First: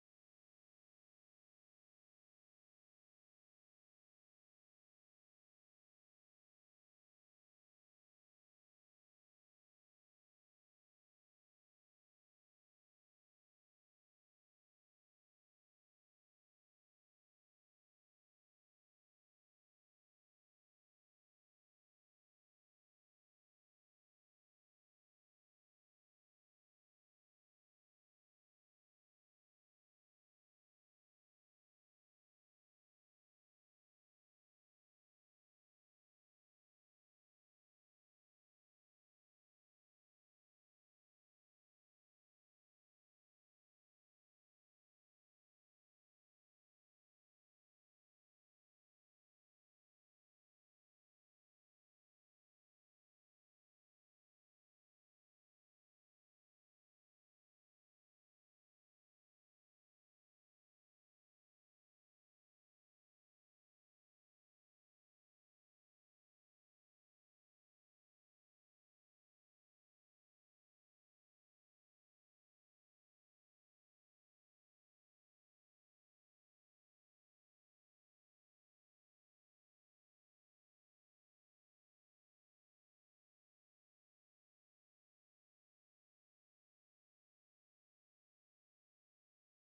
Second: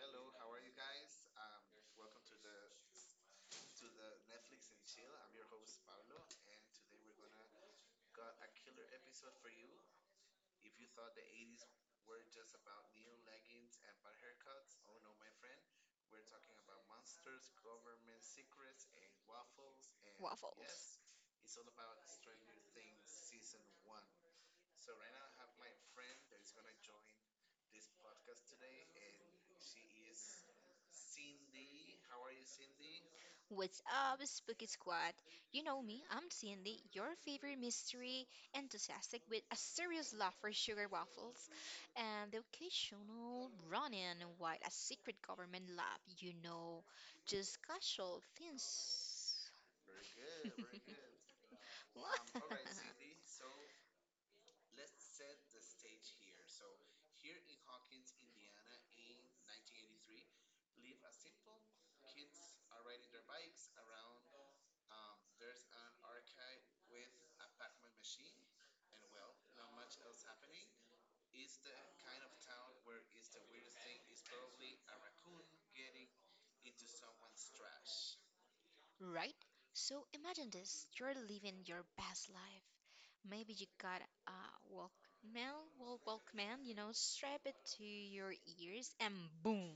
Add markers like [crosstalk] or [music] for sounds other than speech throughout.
Hello, how are you guys? Welcome to the Netflix and Chill. I'm your host Pablo, and today we're gonna got a killer episode for you. If you thought the 80s were just about neon leggings and bad haircuts, oh no, my friend, we're talking about monsters, government secrets, and waffles. And waffles, yes. What's up, Spooky Squad? You know me, I'm Cindy, your favorite mystery enthusiastic with a serious love for sugar waffles and the occasional run-in while a secret government lab, just casual things. [laughs] Right? So imagine this, you're living your best life. Maybe you got a Walkman, well, Walkman, strap it to your ears and boom,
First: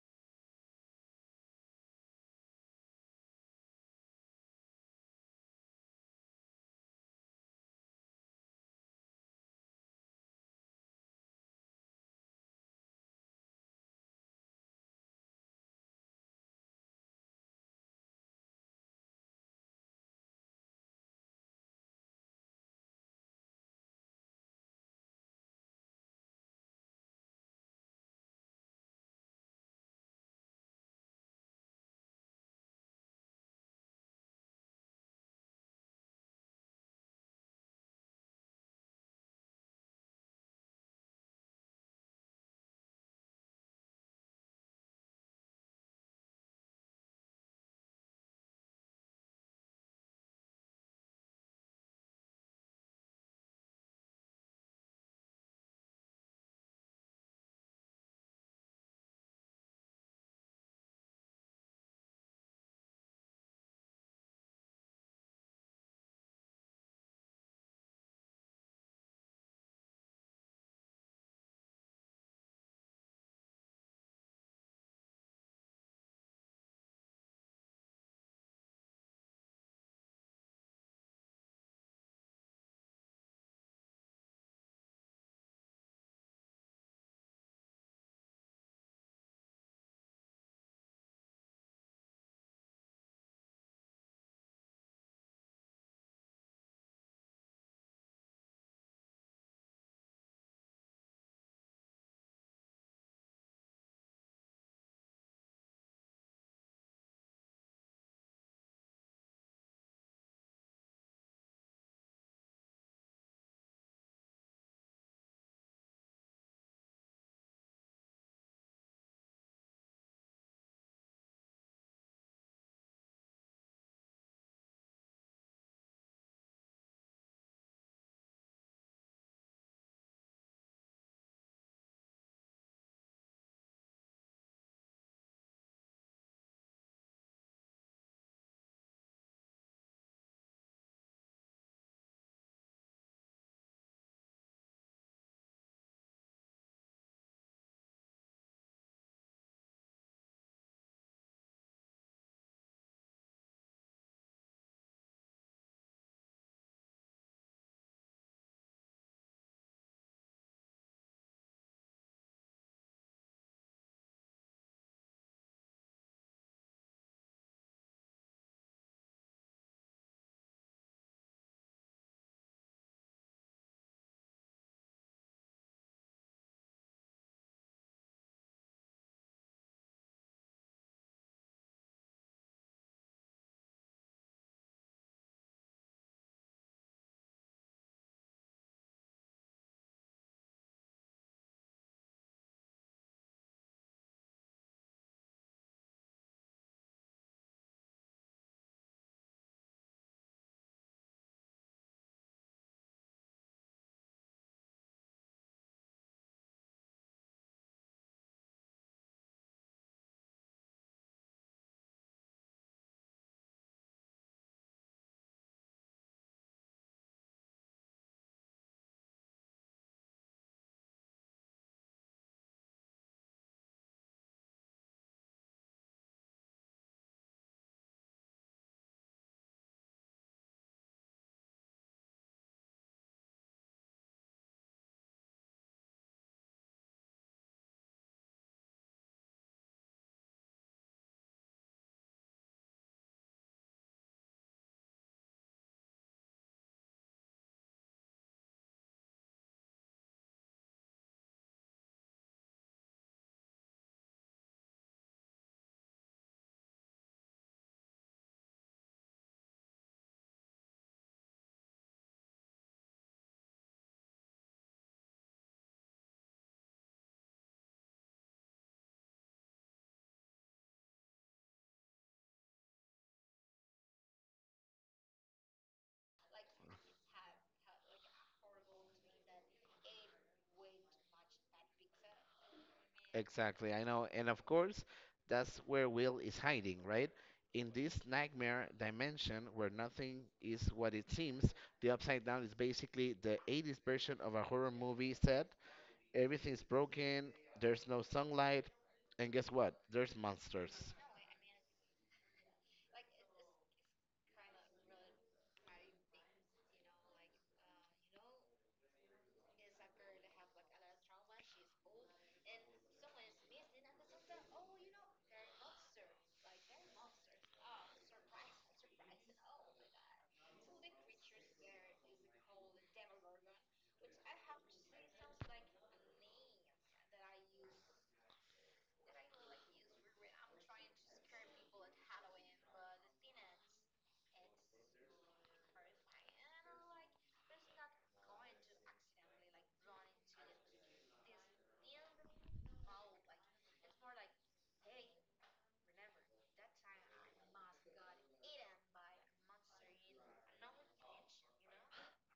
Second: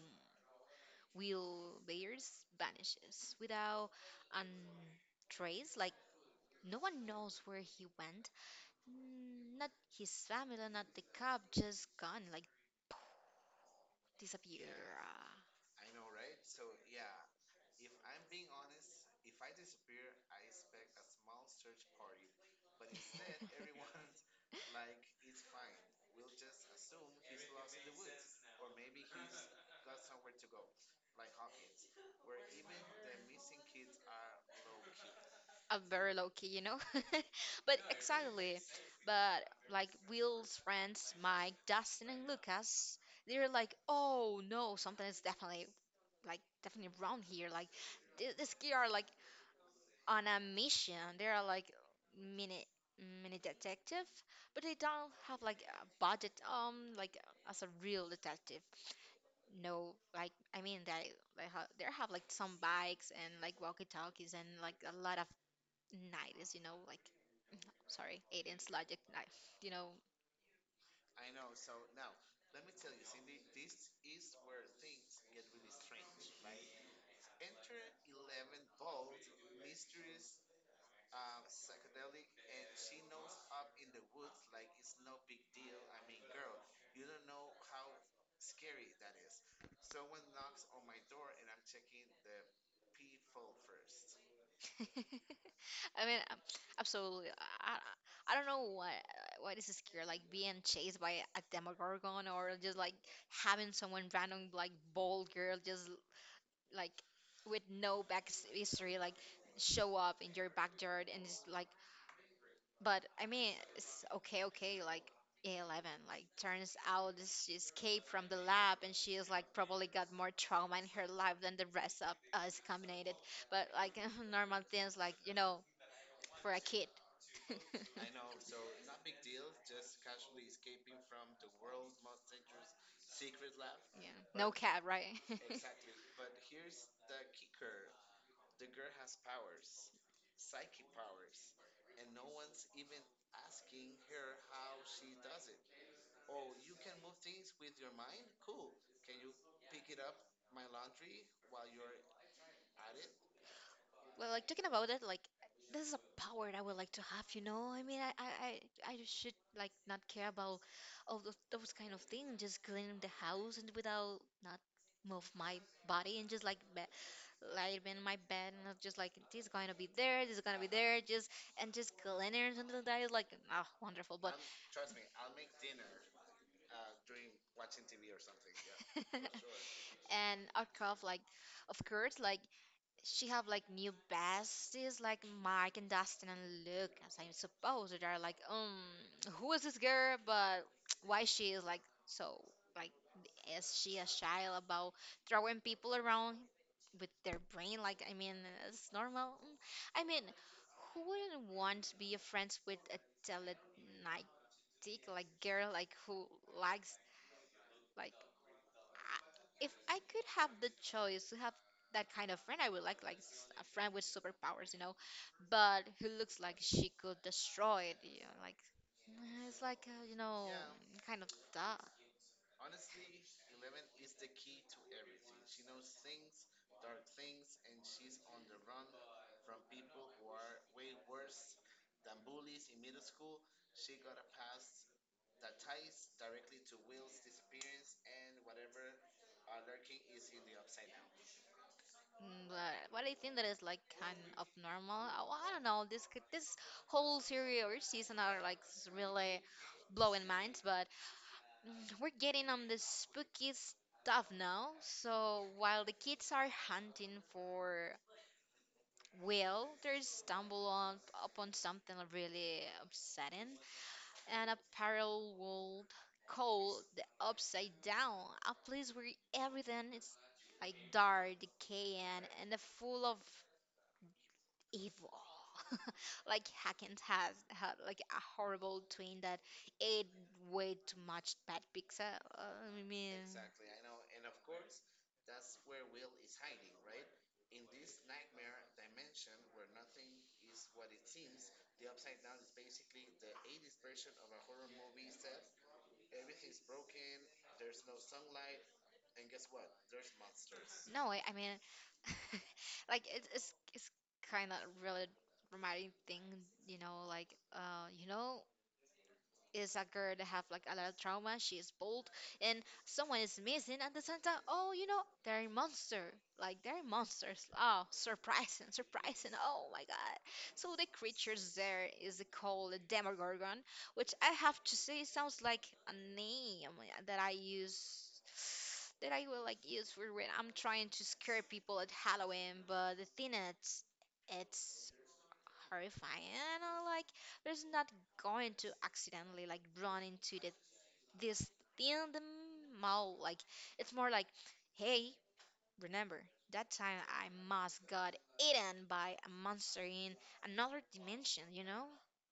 Will Bears vanishes without a trace. Like no one knows where he went. Mm. Not his family, not the cop, just gone, like disappear. Am very low key, you know? [laughs] But exactly. But like Will's friends, Mike, Dustin, and Lucas, they're like, oh no, something is definitely like definitely wrong here. Like this kid are like on a mission. They are like mini mini detective, but they don't have like a budget like as a real detective. No, like I mean that they how there have like some bikes and like walkie-talkies and like a lot of nineties, you know, like [clears throat] [tsk] sorry, 18's logic night, you know. [laughs] I mean, absolutely. I I don't know what is scary, like being chased by a Demogorgon or just like having someone random like bold girl just like with no back history like show up in your backyard and just like, but I mean, it's okay, okay, like 11, like turns out she escaped from the lab and she is like probably got more trauma in her life than the rest of us combined. But like [laughs] normal things, like, you know, for a kid. [laughs] I. Yeah. No cat, right? [laughs] Well, like talking about it, like this is a power that I would like to have, you know? I mean, I I should like not care about all those kind of things, just cleaning the house and without not move my body and just like be, lie in my bed and not just like this is gonna be there, this is gonna be there, just and just clean it or something like that is like ah wonderful, but [laughs] and our cough like of course like she have like new besties like Mike and Dustin and Luke as I suppose they're like who is this girl, but why she is like so, like is she a child about throwing people around with their brain, like I mean it's normal. Mm. I mean who wouldn't want to be friends with a telekinetic like girl, like who likes, like if I could have the choice to have that kind of friend, I would like a friend with superpowers, you know, but who looks like she could destroy it, you know, like it's like you know, kind of that. Mm. But what I think that is like kind of normal. Oh, I don't know. This whole series or season are like really blowing minds. But [laughs] mm, we're getting on the spooky stuff now. So while the kids are hunting for, well, they stumble on upon something really upsetting and a parallel world called the Upside Down, a place where everything is like dark, decaying, and full of evil. [laughs] Like Hackens has had like a horrible twin that ate way too much bad pizza. I mean, Exactly, I know. And of course, that's where Will is hiding, right? In this nightmare dimension where nothing is what it seems, the Upside Down is basically the 80s version of a horror movie set. Everything's broken, there's no sunlight, and guess what? There's monsters. no, I mean, [laughs] like it's kind of really reminding thing, you know, like you know, is a girl that have like a lot of trauma. She is bold, and someone is missing at the same time. Oh, you know, they're a monster. Like they're monsters. [laughs] Oh, surprising, surprising. Oh my god. So the creatures there is called a Demogorgon, which I have to say sounds like a name that I use. [sighs] That I will like use for when I'm trying to scare people at Halloween, but the thing is, it's horrifying. And I like, there's not going to accidentally like run into the, this thing in the mall. Like, it's more like, hey, remember that time I must got eaten by a monster in another dimension, you know?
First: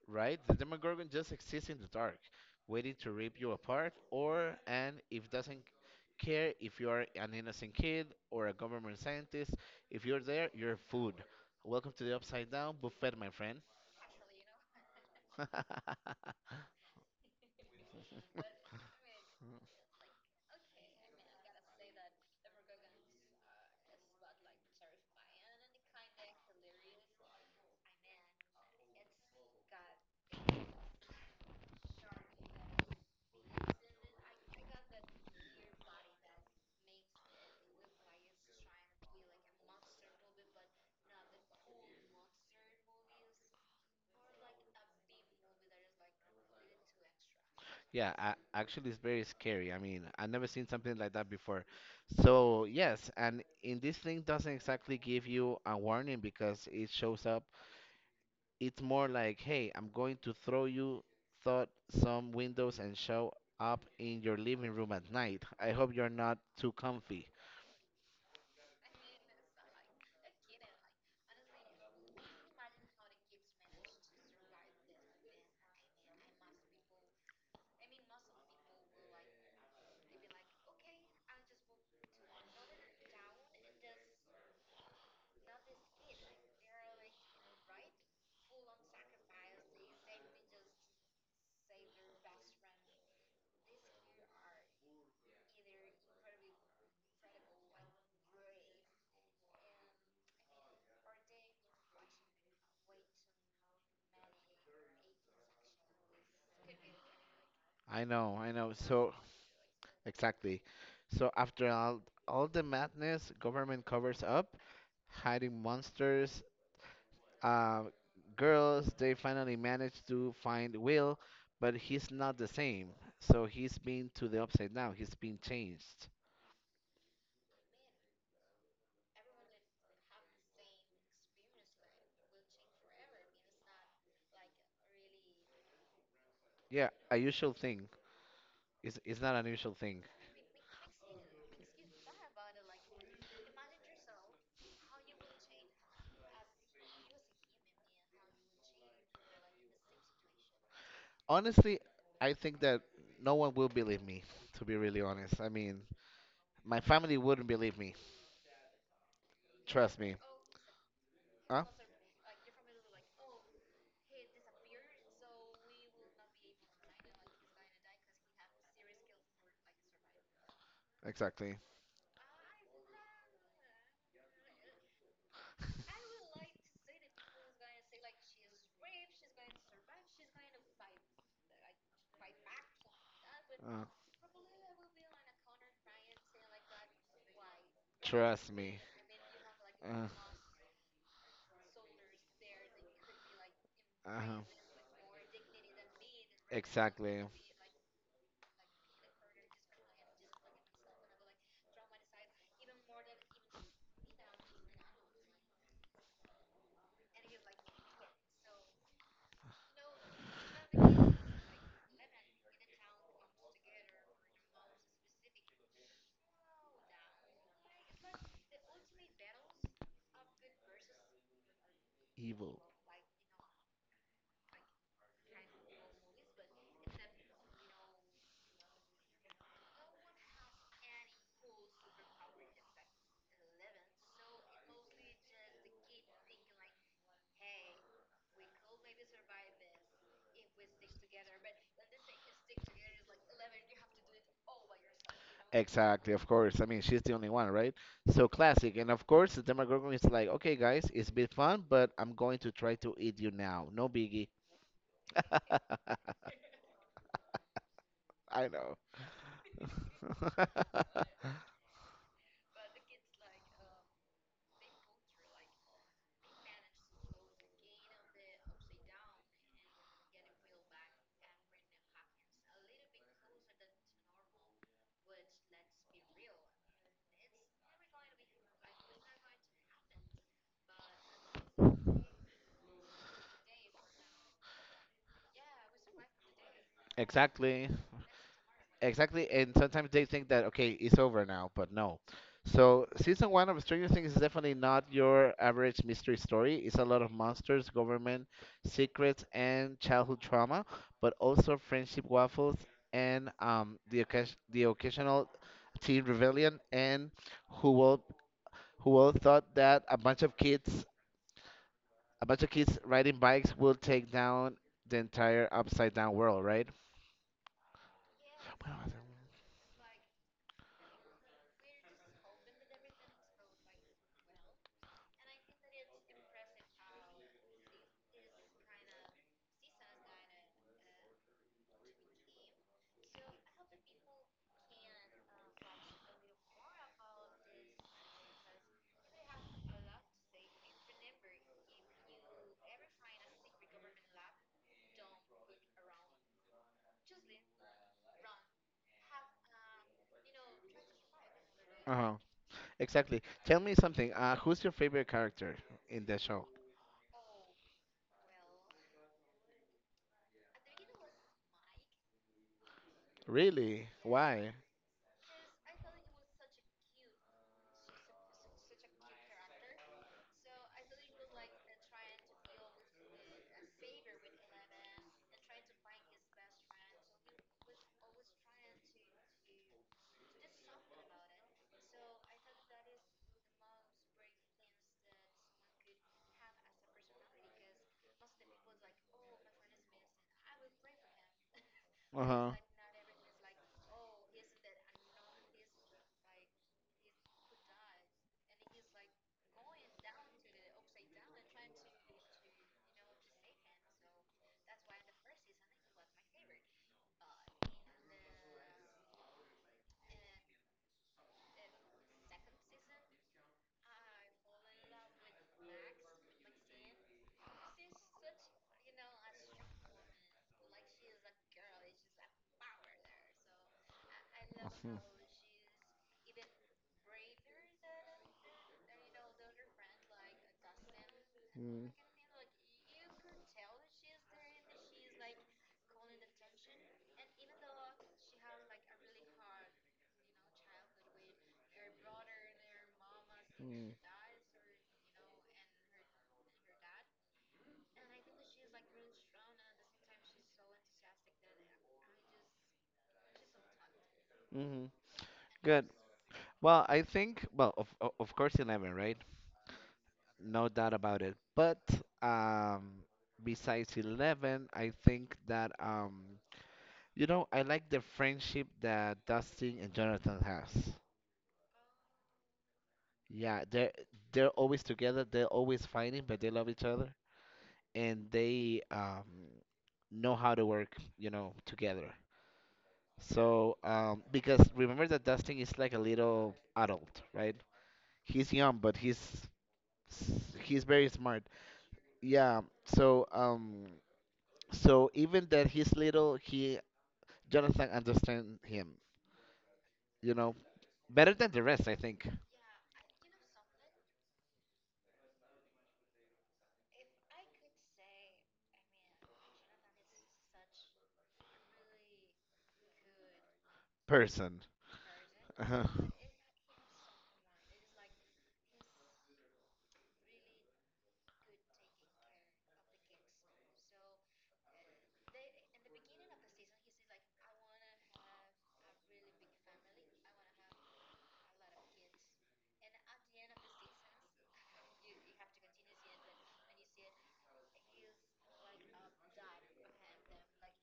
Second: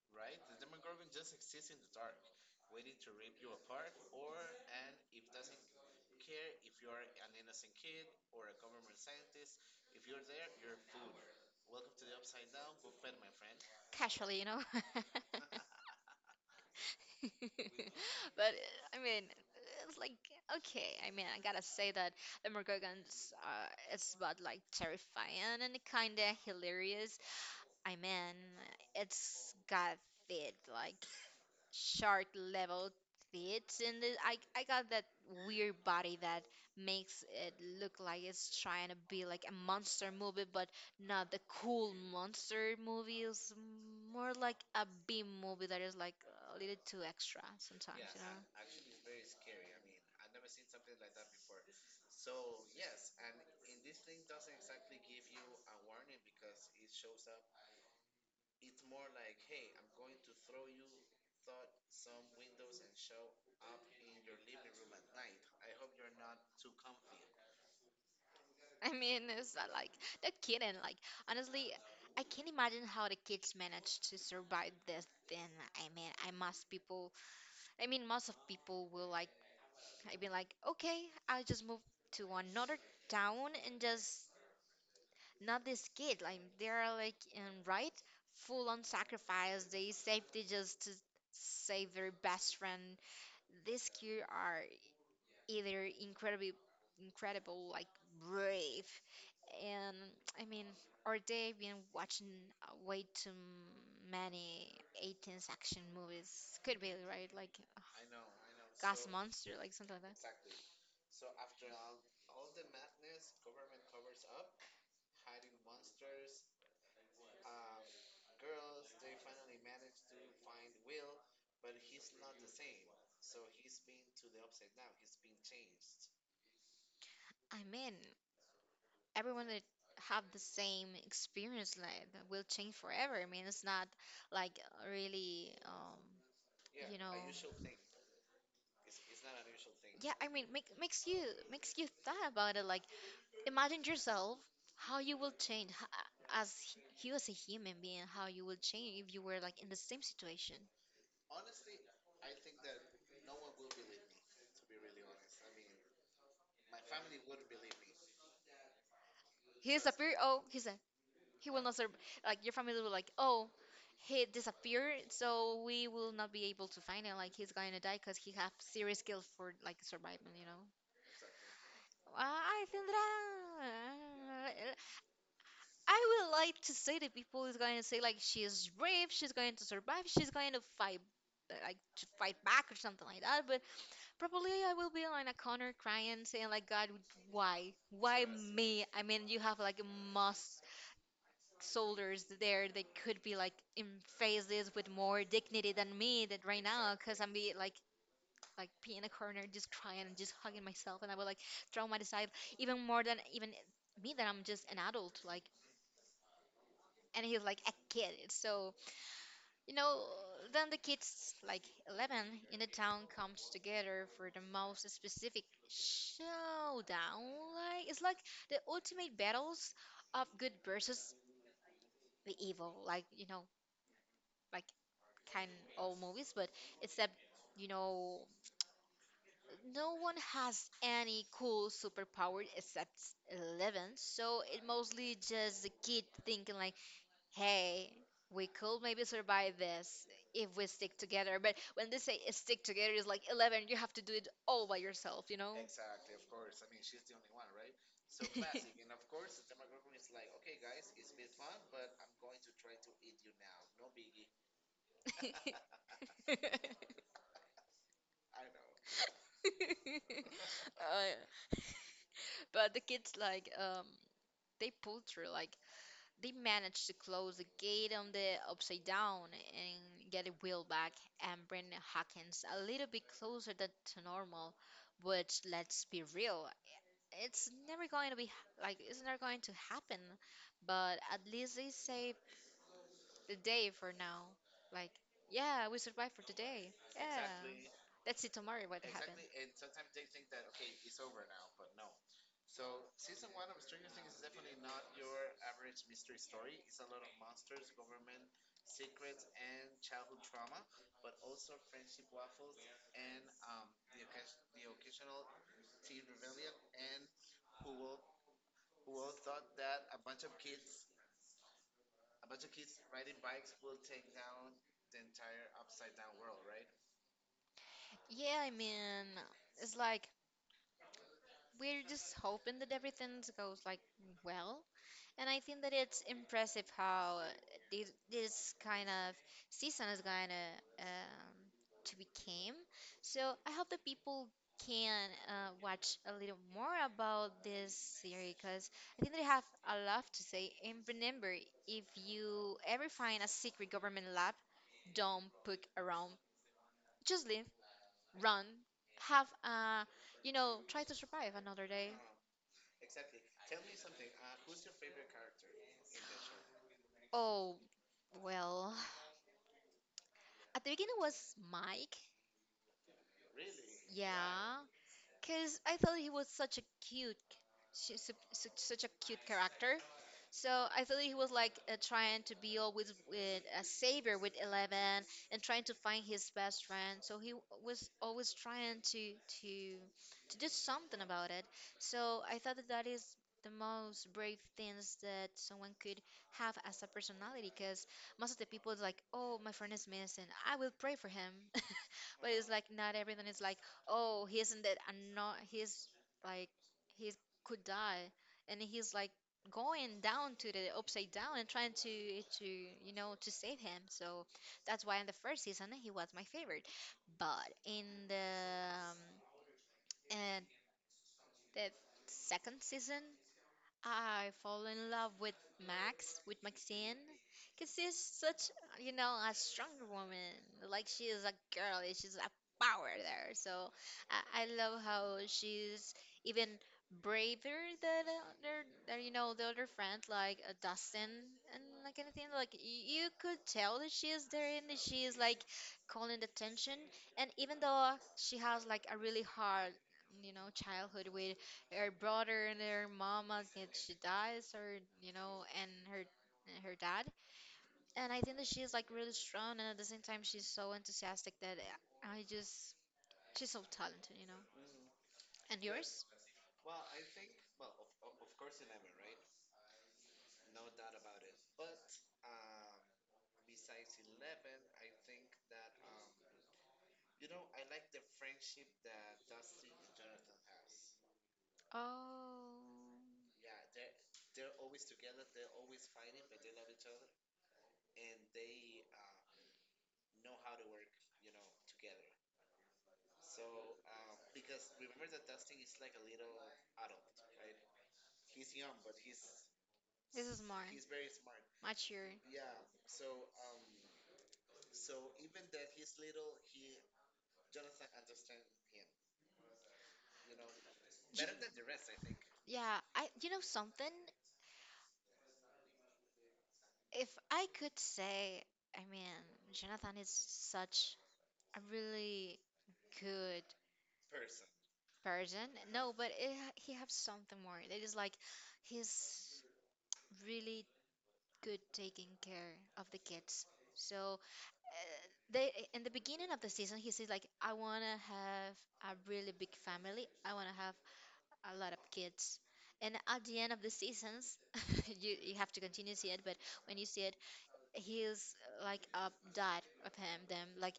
Right? The Demogorgon just exists in the dark, waiting to rip you apart, or and if doesn't care if you are an innocent kid or a government scientist, if you're there, you're food. Welcome to the Upside Down buffet, my friend. Casually, you know? [laughs] [laughs] But I mean, it's like okay. I mean, I gotta say that the Morgans is about like terrifying and kind of hilarious. I mean, it's got teeth, like shark level teeth, and it- I got that weird body that makes it look like it's trying to be like a monster movie, but not the cool monster movie. It's more like a B movie that is like a little too extra sometimes, Yeah, you actually, it's know? very scary. I mean, I've never seen something like that before. So yes, and in this thing doesn't exactly give you a warning because it shows up. It's more like, hey, I'm going to throw you thought some windows and show up in your living room at night. I hope you're not too comfy. [laughs] I mean, it's not like the kidding. Like honestly, I can't imagine how the kids managed to survive this thing. I mean, I must people. I mean, most of people will like. I mean, like, okay, I'll just move to another town and just not this kid. Like they're like in right full on sacrifice. They safety just to save their best friend. These kids are either incredibly incredible like brave and I mean or they've been watching way too many 18th action movies could be right like uh, I know, I know. gas So, monster like something like that. exactly. So after all the madness, government covers up, hiding monsters, uh, girls, they finally manage to find Will, but he's not the same. So he's been to the upside down. He's been changed. I mean everyone that have the same experience like that will change forever. I mean it's not like really Yeah, you know. a usual thing. It's not an unusual thing. Yeah I mean makes you thought about it like, imagine yourself how you will change as you as a human being, how you will change if you were like in the same situation. Honestly, I think that no one will believe me, to be really honest. I mean, my family wouldn't believe me. He Trust me. disappeared. Oh, he said he will Huh? not serve. Like your family will like, oh, he disappeared, so we will not be able to find him. Like he's gonna die because he have serious skills for like survival. You know. Exactly. [laughs] I think that. I would like to say that people is going to say like she is brave, she's going to survive, she's going to fight, like to fight back or something like that. But Uh, probably I will be on a corner crying, saying like, God, why trust me. me? I mean, you have like Uh, most soldiers there that could be like in uh-huh. phases with more dignity than me that right now, because Exactly. I'm be like pee in a corner, just crying and just hugging myself, and I will like traumatize even more than even me that I'm just an adult. Like and he was like a kid so you know then the kids like 11 in the town comes together for the most specific showdown like it's like the ultimate battles of good versus the Evil. evil, like you know, like kind of old movies but except you know no one has any cool superpower except 11, so it mostly just the kid thinking like hey, we could maybe survive this if we stick together. But when they say stick together, it's like 11, you have to do it all by yourself, you know? Exactly, of course. I mean, she's the only one, right? So classic. And of course, the Demogorgon is like, okay, guys, it's been fun, but I'm going to try to eat you now. No biggie. [laughs] [laughs] [laughs] I know. Uh, but the kids, like, they pull through, like, they managed to close the gate on the upside down and get it wheel back and bring Hawkins a little bit closer than to normal, which let's be real, it's never going to be it's never going to happen, but at least they saved the day for now. Like, yeah, we survived for today. [laughs] Yeah, Exactly. let's see tomorrow what. Exactly, and sometimes they think that okay, it's over now, but no. So season one of Stranger Things is definitely not your average mystery story. It's a lot of monsters, government secrets, and childhood trauma, but also friendship waffles and the the occasional teen rebellion and who will who all thought that a bunch of kids riding bikes will take down the entire upside down world, right? Yeah, I mean, it's like we're just hoping that everything goes like well. And I think that it's impressive how this kind of season is gonna um, to became. So I hope that people can watch a little more about this series because I think they have a lot to say. And remember, if you ever find a secret government lab, don't poke around. Just leave, run, have a, you know, try to survive another Uh day. huh. Exactly. Tell me something. Who's your favorite character in the show? Oh well. At the beginning was Mike. Really? Why? Yeah, because I thought he was such a cute, such a cute character. So I thought he was like trying to be always with a savior with 11 and trying to find his best friend. So he was always trying to to do something about it. So I thought that that is the most brave things that someone could have as a personality. Because most of the people is like, oh, my friend is missing. I will pray for him. [laughs] Uh But it's huh. like not everything is like, oh, he isn't dead. And not he's like, he could die, and he's like going down to the upside down and trying to you know to save him. So that's why in the first season he was my favorite. But in and the second season I fall in love with Max, with Maxine, because she's such, you know, a strong woman. Like she is a girl, she's a power there. So I love Mhm. how she's even braver than other, than, you know, the other friend, like Dustin and Mm. like anything. Like you could tell that she is there and that she is like calling the attention. And even though she has like a really hard, you know, childhood with her brother and her mama get she dies or you know and her dad. And I think that she's like really strong, and at the same time she's so enthusiastic that I just she's so talented, you know, Mm-hmm. and Good. yours. Well, I think, well, of course, Eleven, right? No doubt about it. But um, besides Eleven, I think that you know, I like the friendship that Dustin and Jonathan has. Oh, Yeah, they're always together, they're always fighting, but they love each other and they know how to work, you know, together. So, um, because remember that Dustin is like a little adult, right? He's young, but this is more he's very smart. mature. Yeah. So, um, so even that he's little, he Jonathan understands him, you know, J- better than the rest, I think. yeah, I, you know something, if I could say I mean Jonathan is such a really good Person. Persian? Uh-huh. No, but it, he have something more. It is like he's really good taking care of the kids. So uh, they in the beginning of the season, he says like, "I wanna have a really big family. I wanna have a lot of kids." And at the end of the seasons, [laughs] you have to continue to see it. But when you see it, he's like a dad of him, them, like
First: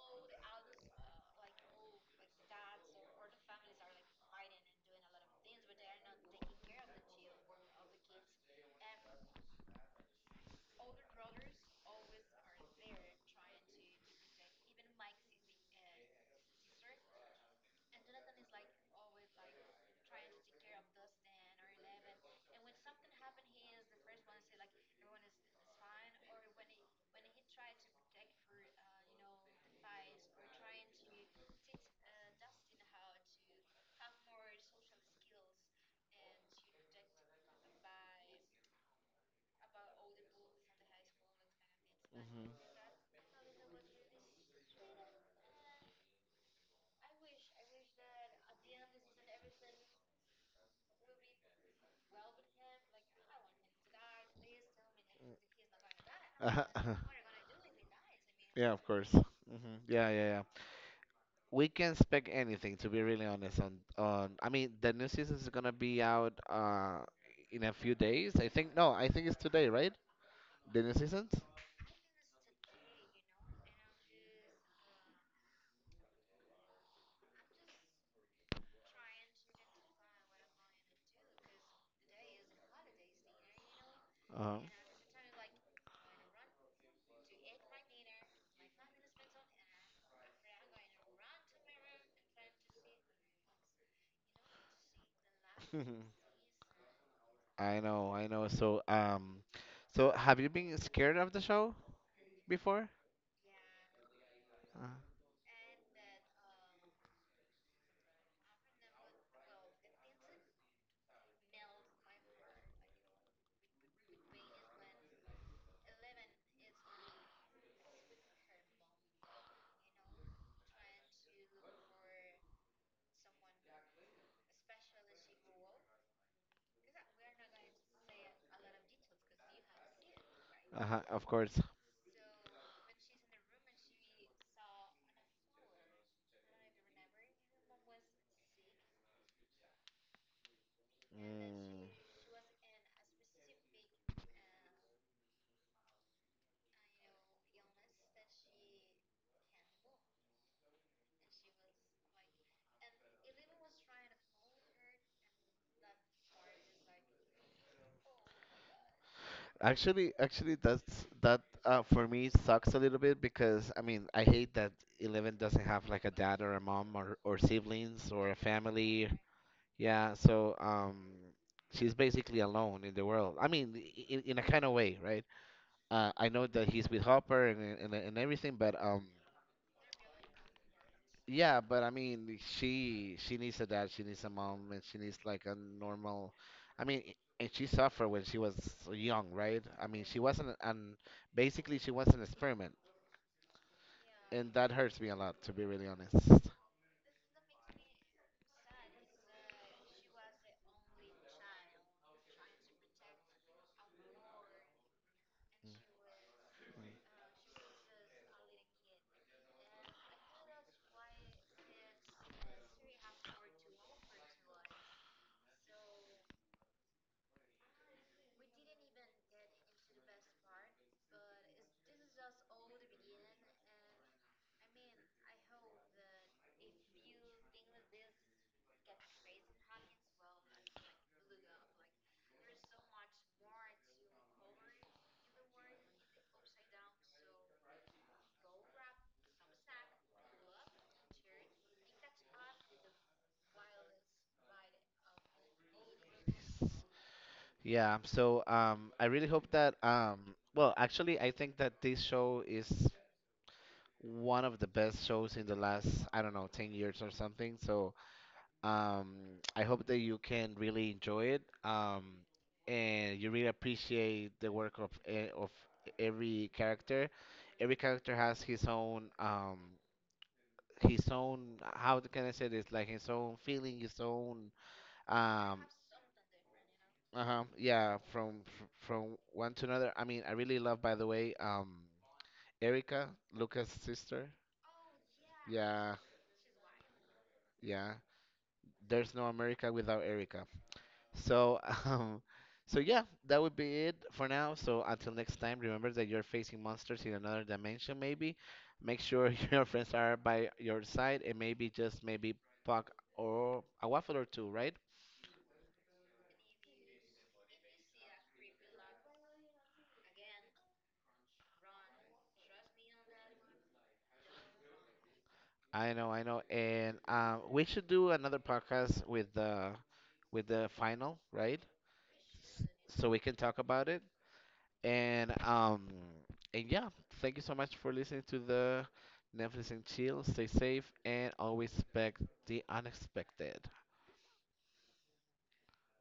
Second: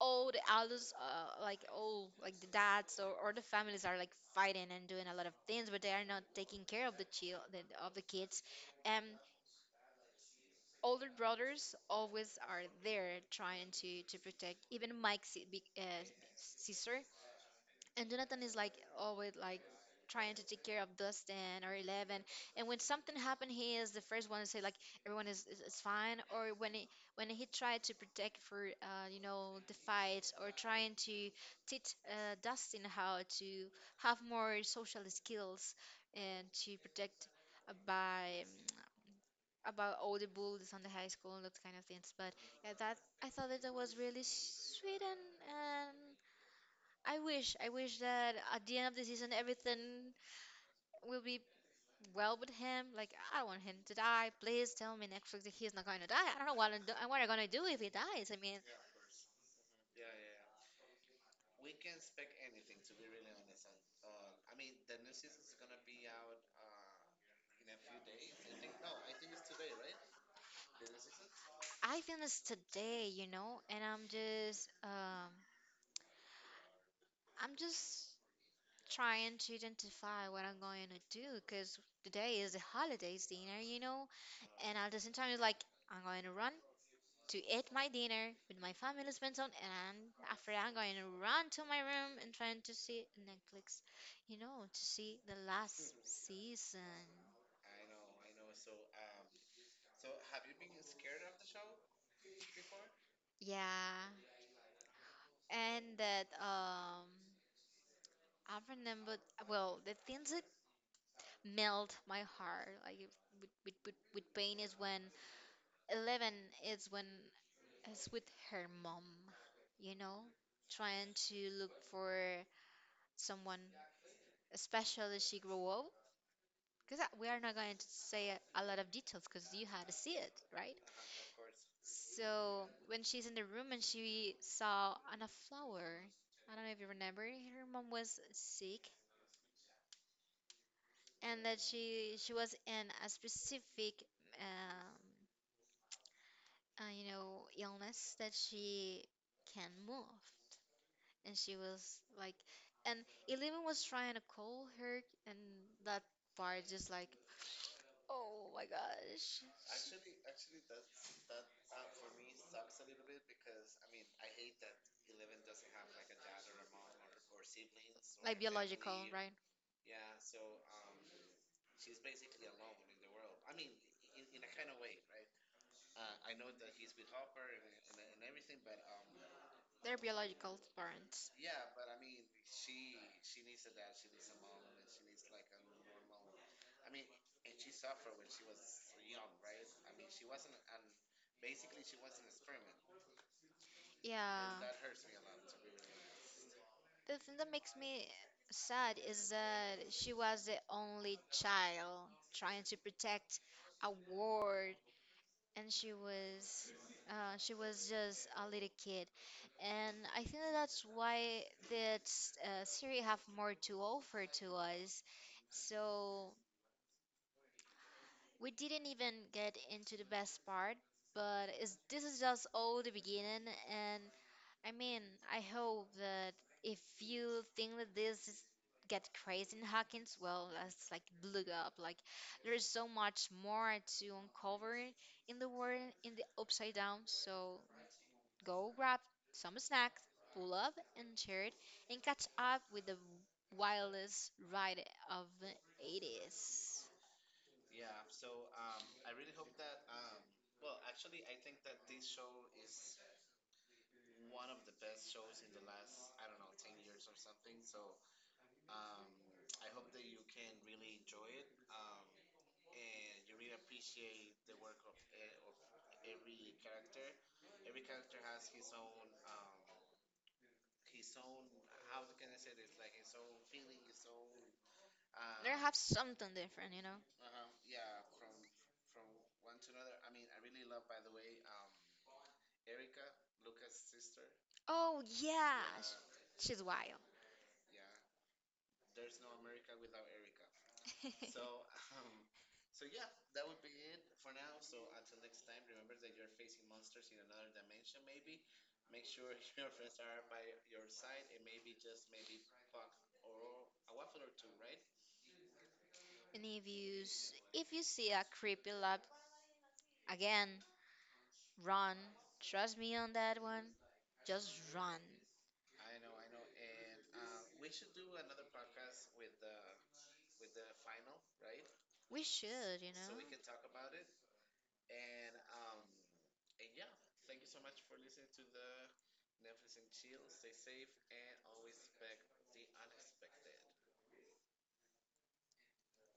all the elders, like all like the dads or the families are like fighting and doing a lot of things, but they are not taking care of the child of the kids. And older brothers always are there trying to protect. Even Mike's big, sister, and Jonathan is like always like trying to take care of Dustin or Eleven. And when something happened, he is the first one to say like everyone is fine. Or when he tried to protect for you know, the fight, or trying to teach Dustin how to have more social skills and to protect by about all the bullies on the high school and that kind of things. But Mhm. yeah, that I thought that, that was really sweet and. I wish that at the end of the season everything will be well with him. Like I don't want him to die. Please tell me next week that he's not going to die. I don't know Uh-huh. what I'm [laughs] what I'm gonna do if he dies. I mean, Yeah, of course. Hmm. Yeah, yeah, yeah. We can expect anything, to be really honest. I mean, the new season is gonna be out in a few days. I think no, I think it's today, right? The new seasons. I feel this today, you know, and I'm just trying to identify what I'm going to do because today is the holidays dinner, you know, Uh-huh. and at the same time it's like I'm going to run, to eat my dinner with my family spent on, and after I'm going to run to my room and trying to see Netflix, you know, to see the last [laughs] season. I know, I know. So, so have you been scared of the show before? Yeah, Uh, and that I remember well the things that melt my heart like with with pain is when Eleven is when is with her mom, you know, trying to look for someone, especially she grew up, because we are not going to say a lot of details because you had to see it, right? uh-huh, of course. So when she's in the room and she saw on a flower, I don't know if you remember, her mom was sick, and that Mm. she was in a specific um, you know, illness that she can move, and she was like, and Eleven was trying to call her, and that part just like, oh my gosh. Actually, that's that for me sucks a little bit because I mean I hate that Eleven doesn't have like a dad or a mom or siblings or a Like biological, family. right? Yeah, so she's basically alone in the world. I mean, in a kind of way, right? I know that he's with Hopper and and everything, but. They're biological parents. Yeah, but I mean, she needs a dad, she needs a mom, and she needs like a normal. I mean, and she suffered when she was young, right? I mean, she wasn't an basically she was an experiment, and Yeah. that hurts me a lot to be really honest. The thing that makes me sad is that she was the only child trying to protect a ward, and she was just a little kid, and I think that that's why that Siri have more to offer to us. So we didn't even get into the best part, but is this is just all the beginning, and I mean, I hope that if you think that this is get crazy in Hawkins, well, let's like look up. Like there's so much more to uncover in the world in the upside down, so go grab some snacks, pull up and share it and catch up with the wildest ride of the 80s. Yeah, so I really hope that well, actually, I think that this show is one of the best shows in the last, I don't know, 10 years or something. So um, I hope that you can really enjoy it, and you really appreciate the work of of every character. Every character has his own his own, how can I say this? Like his own feeling, his own They um, have something different, you know? uh-huh, yeah, from one to another. I mean, I really love, by the way, Erica, Lucas' sister. Oh yeah, Yeah, yeah, she's wild. yeah. There's no America without Erica. So, [laughs] [laughs] um, so yeah, that would be it for now. So until next time, remember that you're facing monsters in another dimension. Maybe make sure [laughs] your friends are by your side, and maybe just maybe puck or a waffle or two, right? And if you if you see a creepy lab again, run. Trust me on that one. Just run. I know, and we should do another podcast with the final, right? We should, you So we know. can talk about it. And um, and yeah, thank you so much for listening to the Netflix and Chill. Stay safe and always expect the unexpected.